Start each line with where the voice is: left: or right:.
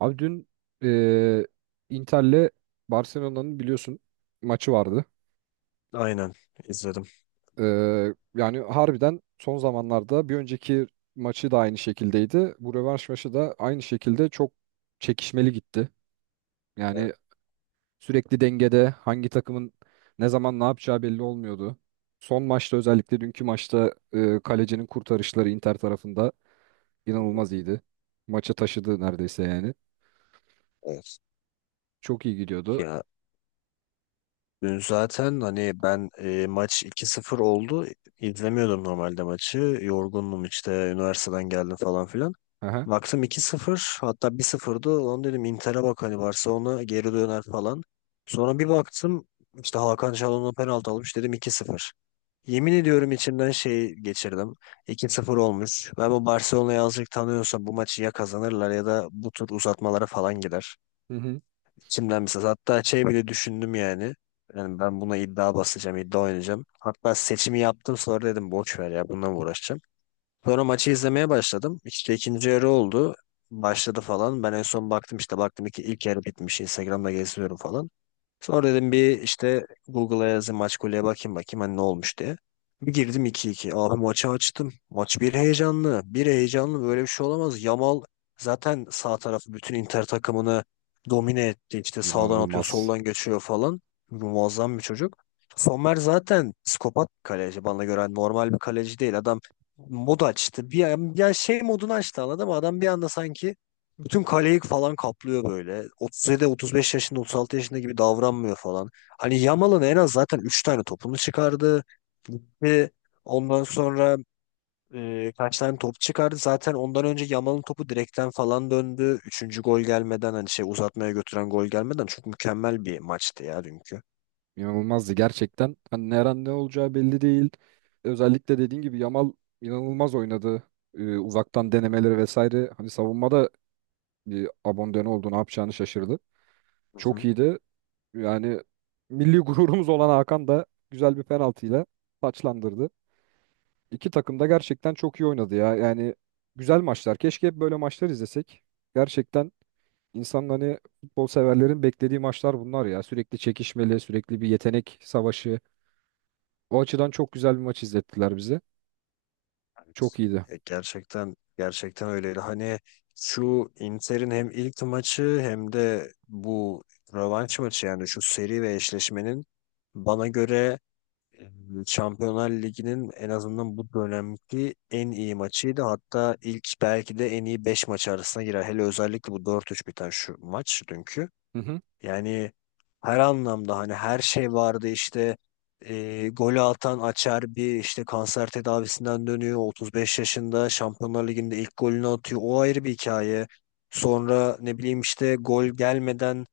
right: Abi dün eee Inter'le Barcelona'nın biliyorsun maçı vardı.
left: Aynen izledim.
right: Yani harbiden son zamanlarda bir önceki maçı da aynı şekildeydi. Bu rövanş maçı da aynı şekilde çok çekişmeli gitti.
left: Evet.
right: Yani sürekli dengede hangi takımın ne zaman ne yapacağı belli olmuyordu. Son maçta özellikle dünkü maçta kalecinin kurtarışları Inter tarafında
left: Hı hı.
right: inanılmaz iyiydi. Maçı taşıdı neredeyse yani.
left: Evet.
right: Çok iyi gidiyordu.
left: Ya dün zaten hani ben maç iki sıfır oldu. İzlemiyordum normalde maçı. Yorgundum işte, üniversiteden geldim falan filan.
right: Aha.
left: Baktım 2-0, hatta 1-0'dı. Onu dedim, Inter'e bak hani, Barcelona geri döner falan. Sonra bir baktım, işte Hakan Çalhanoğlu penaltı almış, dedim 2-0. Yemin ediyorum, içimden şey geçirdim. 2-0 olmuş. Ben bu Barcelona'yı azıcık tanıyorsam bu maçı ya kazanırlar ya da bu tur uzatmalara falan gider.
right: Hı hı.
left: İçimden bir ses. Hatta şey bile düşündüm yani. Yani ben buna iddia basacağım, iddia oynayacağım. Hatta seçimi yaptım, sonra dedim boş ver ya, bununla mı uğraşacağım. Sonra maçı izlemeye başladım. İşte ikinci yarı oldu. Başladı falan. Ben en son baktım, işte baktım ki ilk yarı bitmiş. Instagram'da geziyorum falan. Sonra dedim bir işte Google'a yazayım, maç golüye bakayım bakayım hani ne olmuş diye. Bir girdim 2-2. Abi maçı açtım. Maç bir heyecanlı. Bir heyecanlı, böyle bir şey olamaz. Yamal zaten sağ tarafı bütün Inter takımını domine etti. İşte sağdan atıyor,
right: İnanılmaz.
left: soldan geçiyor falan. Muazzam bir çocuk. Sommer zaten psikopat bir kaleci. Bana göre hani normal bir kaleci değil. Adam mod açtı. Bir, ya şey modunu açtı, anladın mı? Adam bir anda sanki bütün kaleyi falan kaplıyor böyle. 37, 35 yaşında, 36 yaşında gibi davranmıyor falan. Hani Yamal'ın en az zaten 3 tane topunu çıkardı. Gitti. Ondan sonra kaç tane top çıkardı. Zaten ondan önce Yamal'ın topu direkten falan döndü. Üçüncü gol gelmeden, hani şey uzatmaya götüren gol gelmeden, çok mükemmel bir maçtı ya dünkü.
right: İnanılmazdı gerçekten. Hani her an ne olacağı belli değil. Özellikle dediğin gibi Yamal inanılmaz oynadı. Uzaktan denemeleri vesaire. Hani savunmada bir abonde ne oldu ne yapacağını şaşırdı. Çok
left: Hı.
right: iyiydi. Yani milli gururumuz olan Hakan da güzel bir penaltıyla taçlandırdı. İki takım da gerçekten çok iyi oynadı ya. Yani güzel maçlar. Keşke hep böyle maçlar izlesek. Gerçekten insanların hani futbol severlerin beklediği maçlar bunlar ya. Sürekli çekişmeli, sürekli bir yetenek savaşı. O açıdan çok güzel bir maç izlettiler bize. Çok
left: Evet.
right: iyiydi.
left: E, gerçekten gerçekten öyleydi. Hani şu Inter'in hem ilk maçı hem de bu rövanş maçı, yani şu seri ve eşleşmenin bana göre e, Şampiyonlar Ligi'nin en azından bu dönemki en iyi maçıydı. Hatta ilk belki de en iyi 5 maç arasına girer. Hele özellikle bu 4-3 biten şu maç dünkü.
right: Hı hı.
left: Yani her anlamda hani her şey vardı işte, golü atan Açer bir işte kanser tedavisinden dönüyor, 35 yaşında Şampiyonlar Ligi'nde ilk golünü atıyor, o ayrı bir hikaye. Sonra ne bileyim işte gol gelmeden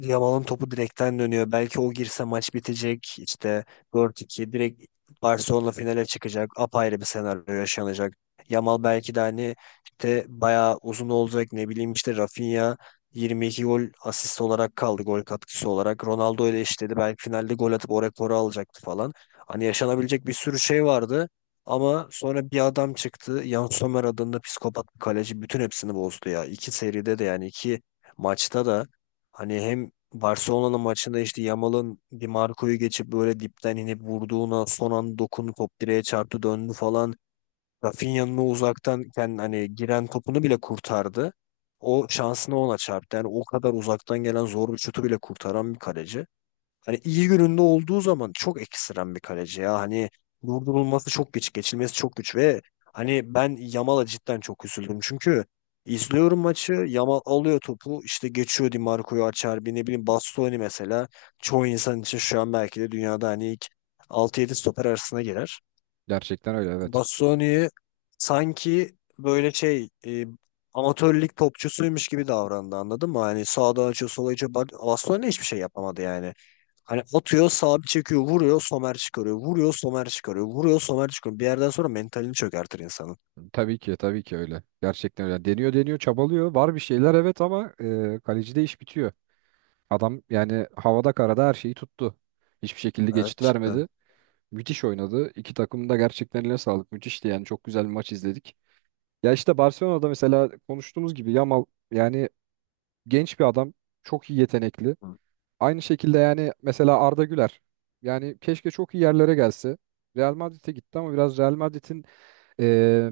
left: Yamal'ın topu direkten dönüyor. Belki o girse maç bitecek. İşte 4-2 direkt Barcelona finale çıkacak. Apayrı bir senaryo yaşanacak. Yamal belki de hani işte bayağı uzun olacak. Ne bileyim işte Rafinha 22 gol asist olarak kaldı. Gol katkısı olarak. Ronaldo ile eşitledi. Belki finalde gol atıp o rekoru alacaktı falan. Hani yaşanabilecek bir sürü şey vardı. Ama sonra bir adam çıktı. Yann Sommer adında psikopat bir kaleci bütün hepsini bozdu ya. İki seride de, yani iki maçta da, hani hem Barcelona'nın maçında işte Yamal'ın Di Marco'yu geçip böyle dipten inip vurduğuna son an dokunup top direğe çarptı, döndü falan. Rafinha'nın o uzaktan kendi hani giren topunu bile kurtardı. O şansını ona çarptı. Yani o kadar uzaktan gelen zor bir şutu bile kurtaran bir kaleci. Hani iyi gününde olduğu zaman çok ekstrem bir kaleci ya. Hani durdurulması çok güç, geçilmesi çok güç ve hani ben Yamal'a cidden çok üzüldüm. Çünkü izliyorum maçı, Yamal alıyor topu, işte geçiyor Di Marco'yu, açar Acerbi, ne bileyim Bastoni mesela. Çoğu insan için şu an belki de dünyada hani ilk altı yedi stoper arasına girer.
right: Gerçekten öyle evet.
left: Bassoni'yi sanki böyle şey amatör lig topçusuymuş gibi davrandı, anladın mı? Hani sağdan açıyor, sola açıyor. Bak, Bassoni hiçbir şey yapamadı yani. Hani atıyor sağa, bir çekiyor vuruyor, somer çıkarıyor. Vuruyor, somer çıkarıyor. Vuruyor, somer çıkarıyor. Bir yerden sonra mentalini çökertir insanın.
right: Tabii ki tabii ki öyle. Gerçekten öyle. Deniyor deniyor çabalıyor. Var bir şeyler evet ama kalecide iş bitiyor. Adam yani havada karada her şeyi tuttu. Hiçbir şekilde
left: Evet,
right: geçit
left: cidden.
right: vermedi. Müthiş oynadı. İki takım da gerçekten eline sağlık. Müthişti yani çok güzel bir maç izledik. Ya işte Barcelona'da mesela konuştuğumuz gibi Yamal yani genç bir adam. Çok iyi yetenekli.
left: Hı.
right: Aynı şekilde yani mesela Arda Güler. Yani keşke çok iyi yerlere gelse. Real Madrid'e gitti ama biraz Real Madrid'in e,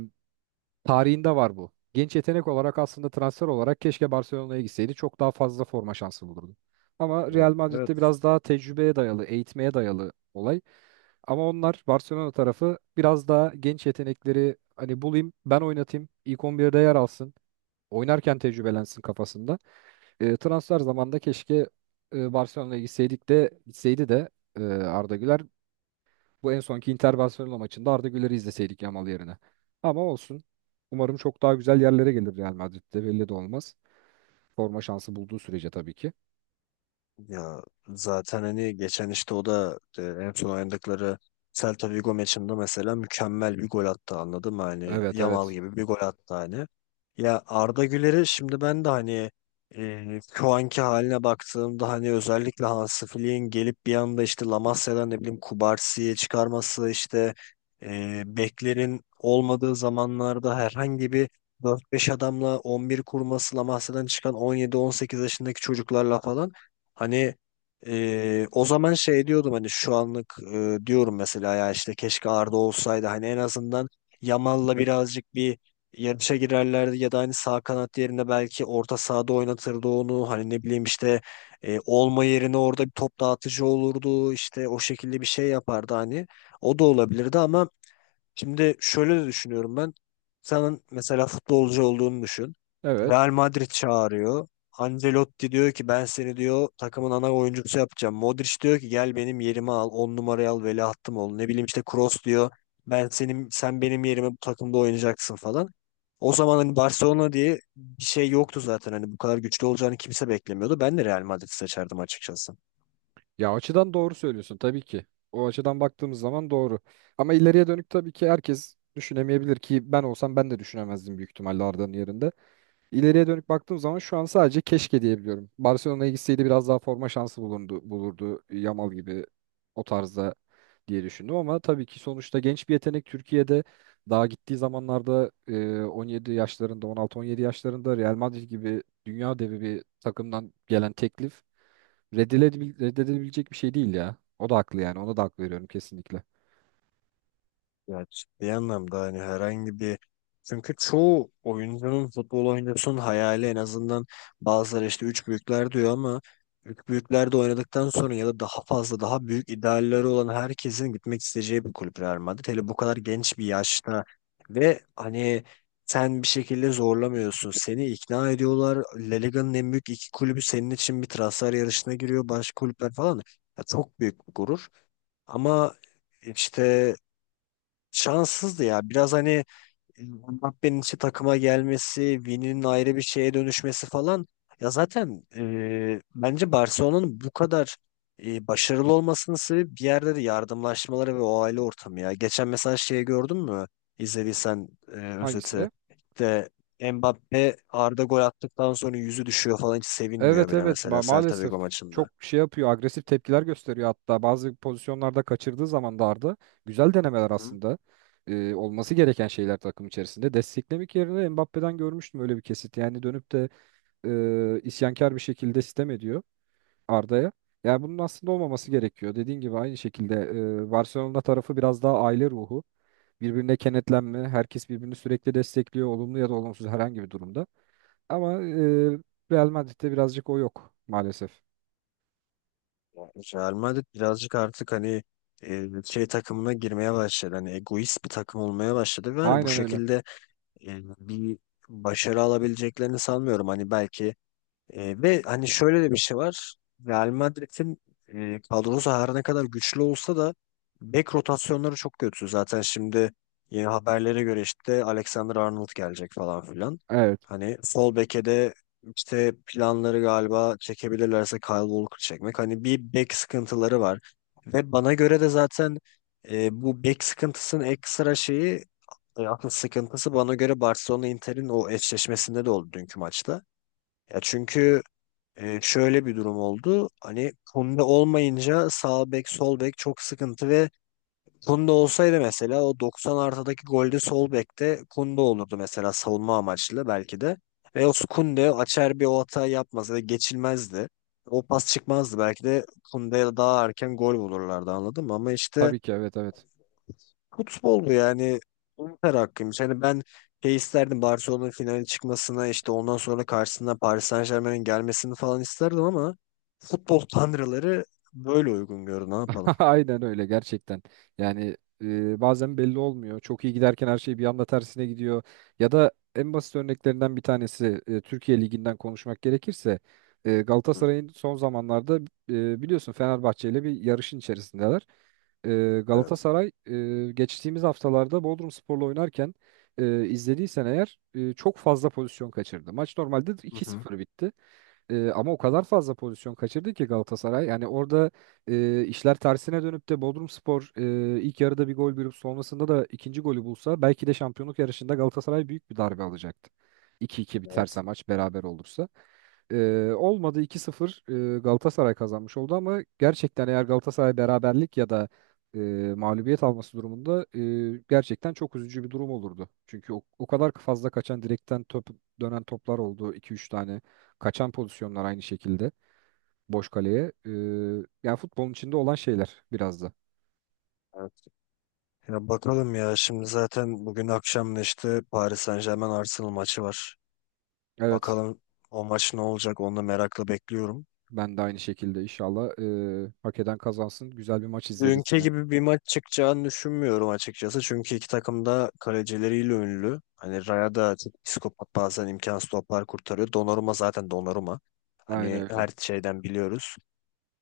right: tarihinde var bu. Genç yetenek olarak aslında transfer olarak keşke Barcelona'ya gitseydi. Çok daha fazla forma şansı bulurdu. Ama Real Madrid'de
left: Evet.
right: biraz daha tecrübeye dayalı, eğitmeye dayalı olay. Ama onlar Barcelona tarafı biraz daha genç yetenekleri hani bulayım, ben oynatayım, ilk 11'de yer alsın, oynarken tecrübelensin kafasında transfer zamanında keşke Barcelona'ya gitseydi de Arda Güler bu en sonki Inter Barcelona maçında Arda Güler'i izleseydik Yamal yerine. Ama olsun. Umarım çok daha güzel yerlere gelir Real Madrid'de belli de olmaz. Forma şansı bulduğu sürece tabii ki.
left: Ya zaten hani geçen işte o da en son oynadıkları Celta Vigo maçında mesela mükemmel bir gol attı, anladın mı? Hani
right: Evet
left: Yamal
right: evet.
left: gibi bir gol attı hani. Ya Arda Güler'i şimdi ben de hani, e, şu anki haline baktığımda hani, özellikle Hansi Flick'in gelip bir anda işte La Masia'dan ne bileyim Kubarsi'ye çıkarması işte, beklerin olmadığı zamanlarda herhangi bir dört beş adamla 11 kurması, La Masia'dan çıkan on yedi on sekiz yaşındaki çocuklarla falan. Hani o zaman şey diyordum, hani şu anlık diyorum mesela ya, işte keşke Arda olsaydı hani en azından Yamal'la birazcık bir yarışa girerlerdi, ya da hani sağ kanat yerine belki orta sahada oynatırdı onu, hani ne bileyim işte, olma yerine orada bir top dağıtıcı olurdu, işte o şekilde bir şey yapardı hani, o da olabilirdi ama... Şimdi şöyle de düşünüyorum ben. Senin mesela futbolcu olduğunu düşün.
right: Evet.
left: Real Madrid çağırıyor. Ancelotti diyor ki, ben seni diyor takımın ana oyuncusu yapacağım. Modric diyor ki, gel benim yerimi al, 10 numarayı al, veliahtım ol. Ne bileyim işte Kroos diyor, ben senin, sen benim yerime bu takımda oynayacaksın falan. O zaman hani Barcelona diye bir şey yoktu zaten. Hani bu kadar güçlü olacağını kimse beklemiyordu. Ben de Real Madrid seçerdim açıkçası.
right: Ya açıdan doğru söylüyorsun tabii ki. O açıdan baktığımız zaman doğru. Ama ileriye dönük tabii ki herkes düşünemeyebilir ki ben olsam ben de düşünemezdim büyük ihtimalle Arda'nın yerinde. İleriye dönüp baktığım zaman şu an sadece keşke diyebiliyorum. Barcelona'ya gitseydi biraz daha forma şansı bulundu, bulurdu. Yamal gibi o tarzda diye düşündüm ama tabii ki sonuçta genç bir yetenek Türkiye'de daha gittiği zamanlarda 17 yaşlarında 16-17 yaşlarında Real Madrid gibi dünya devi bir takımdan gelen teklif reddedilebilecek bir şey değil ya. O da haklı yani ona da hak veriyorum kesinlikle.
left: Ya ciddi anlamda hani herhangi bir, çünkü çoğu oyuncunun, futbol oyuncusunun hayali en azından, bazıları işte üç büyükler diyor ama, üç büyüklerde oynadıktan sonra ya da daha fazla, daha büyük idealleri olan herkesin gitmek isteyeceği bir kulüp Real Madrid. Hele bu kadar genç bir yaşta, ve hani sen bir şekilde zorlamıyorsun. Seni ikna ediyorlar. La Liga'nın en büyük iki kulübü senin için bir transfer yarışına giriyor. Başka kulüpler falan. Ya çok büyük bir gurur. Ama işte şanssızdı ya. Biraz hani Mbappe'nin işte takıma gelmesi, Vini'nin ayrı bir şeye dönüşmesi falan. Ya zaten bence Barcelona'nın bu kadar başarılı olmasının sebebi bir yerde de yardımlaşmaları ve o aile ortamı ya. Geçen mesela şeyi gördün mü? İzlediysen özeti.
right: Hangisine?
left: De Mbappe, Arda gol attıktan sonra yüzü düşüyor falan, hiç sevinmiyor
right: Evet
left: bile
right: evet
left: mesela
right: ma-
left: Celta
right: maalesef
left: Vigo maçında.
right: çok şey yapıyor agresif tepkiler gösteriyor hatta bazı pozisyonlarda kaçırdığı zaman da Arda güzel denemeler
left: Hı hı.
right: aslında. Olması gereken şeyler takım içerisinde desteklemek yerine Mbappe'den görmüştüm öyle bir kesit yani dönüp de isyankar bir şekilde sitem ediyor Arda'ya yani bunun aslında olmaması gerekiyor dediğin gibi aynı şekilde Barcelona tarafı biraz daha aile ruhu birbirine kenetlenme herkes birbirini sürekli destekliyor olumlu ya da olumsuz herhangi bir durumda ama Real Madrid'de birazcık o yok maalesef.
left: Yani Real Madrid birazcık artık hani şey takımına girmeye başladı. Hani egoist bir takım olmaya başladı ve hani bu
right: Aynen öyle.
left: şekilde bir başarı alabileceklerini sanmıyorum. Hani belki ve hani şöyle de bir şey var. Real Madrid'in kadrosu her ne kadar güçlü olsa da bek rotasyonları çok kötü. Zaten şimdi yeni haberlere göre işte Alexander Arnold gelecek falan filan.
right: Evet.
left: Hani sol beke de işte planları galiba çekebilirlerse Kyle Walker çekmek. Hani bir bek sıkıntıları var. Ve bana göre de zaten bu bek sıkıntısının ekstra şeyi, asıl sıkıntısı bana göre Barcelona Inter'in o eşleşmesinde de oldu dünkü maçta. Ya çünkü şöyle bir durum oldu. Hani Kunde olmayınca sağ bek sol bek çok sıkıntı ve Kunde olsaydı mesela o 90 artıdaki golde sol bekte Kunde olurdu mesela, savunma amaçlı belki de. Ve o Kunde açar, bir o hata yapmaz ve geçilmezdi. O pas çıkmazdı belki de, Kunde'ye daha erken gol bulurlardı, anladın mı? Ama işte
right: Tabii ki evet evet.
left: futbol yani, umutlar hakkıymış. Hani ben şey isterdim, Barcelona'nın finale çıkmasına işte, ondan sonra karşısına Paris Saint-Germain'in gelmesini falan isterdim ama futbol tanrıları böyle uygun gördü. Ne yapalım?
right: Aynen öyle gerçekten. Yani bazen belli olmuyor. Çok iyi giderken her şey bir anda tersine gidiyor. Ya da en basit örneklerinden bir tanesi Türkiye Ligi'nden konuşmak gerekirse
left: Hı.
right: Galatasaray'ın son zamanlarda biliyorsun Fenerbahçe ile bir yarışın içerisindeler.
left: Evet.
right: Galatasaray geçtiğimiz haftalarda Bodrumspor'la oynarken izlediysen eğer çok fazla pozisyon kaçırdı. Maç normalde
left: Hı
right: iki
left: hı.
right: sıfır bitti. Ama o kadar fazla pozisyon kaçırdı ki Galatasaray. Yani orada işler tersine dönüp de Bodrumspor ilk yarıda bir gol bulup sonrasında da ikinci golü bulsa belki de şampiyonluk yarışında Galatasaray büyük bir darbe alacaktı. 2-2 biterse
left: Evet.
right: maç beraber olursa. Olmadı 2-0 Galatasaray kazanmış oldu ama gerçekten eğer Galatasaray beraberlik ya da e, mağlubiyet alması durumunda gerçekten çok üzücü bir durum olurdu. Çünkü o kadar fazla kaçan direkten top dönen toplar oldu iki üç tane. Kaçan pozisyonlar aynı şekilde boş kaleye. Yani futbolun içinde olan şeyler biraz da.
left: Evet. Ya bakalım ya, şimdi zaten bugün akşam da işte Paris Saint-Germain Arsenal maçı var.
right: Evet,
left: Bakalım o maç ne olacak, onu da merakla bekliyorum.
right: ben de aynı şekilde inşallah hak eden kazansın. Güzel bir maç izleriz
left: Dünkü
right: yine.
left: gibi bir maç çıkacağını düşünmüyorum açıkçası. Çünkü iki takım da kalecileriyle ünlü. Hani Raya da çok psikopat, bazen imkansız toplar kurtarıyor. Donnarumma zaten Donnarumma.
right: Aynen
left: Hani
right: öyle.
left: her şeyden biliyoruz.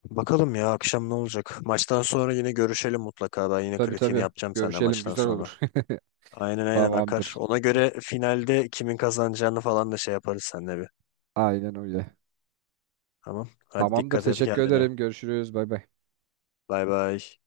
left: Bakalım ya akşam ne olacak. Maçtan sonra yine görüşelim mutlaka. Ben yine
right: Tabii
left: kritiğini
right: tabii.
left: yapacağım senden
right: Görüşelim,
left: maçtan
right: güzel
left: sonra.
right: olur.
left: Aynen aynen akar.
right: Tamamdır.
left: Ona göre finalde kimin kazanacağını falan da şey yaparız seninle bir.
right: Aynen öyle.
left: Tamam. Hadi
right: Tamamdır.
left: dikkat et
right: Teşekkür
left: kendine.
right: ederim. Görüşürüz. Bay bay.
left: Bay bay.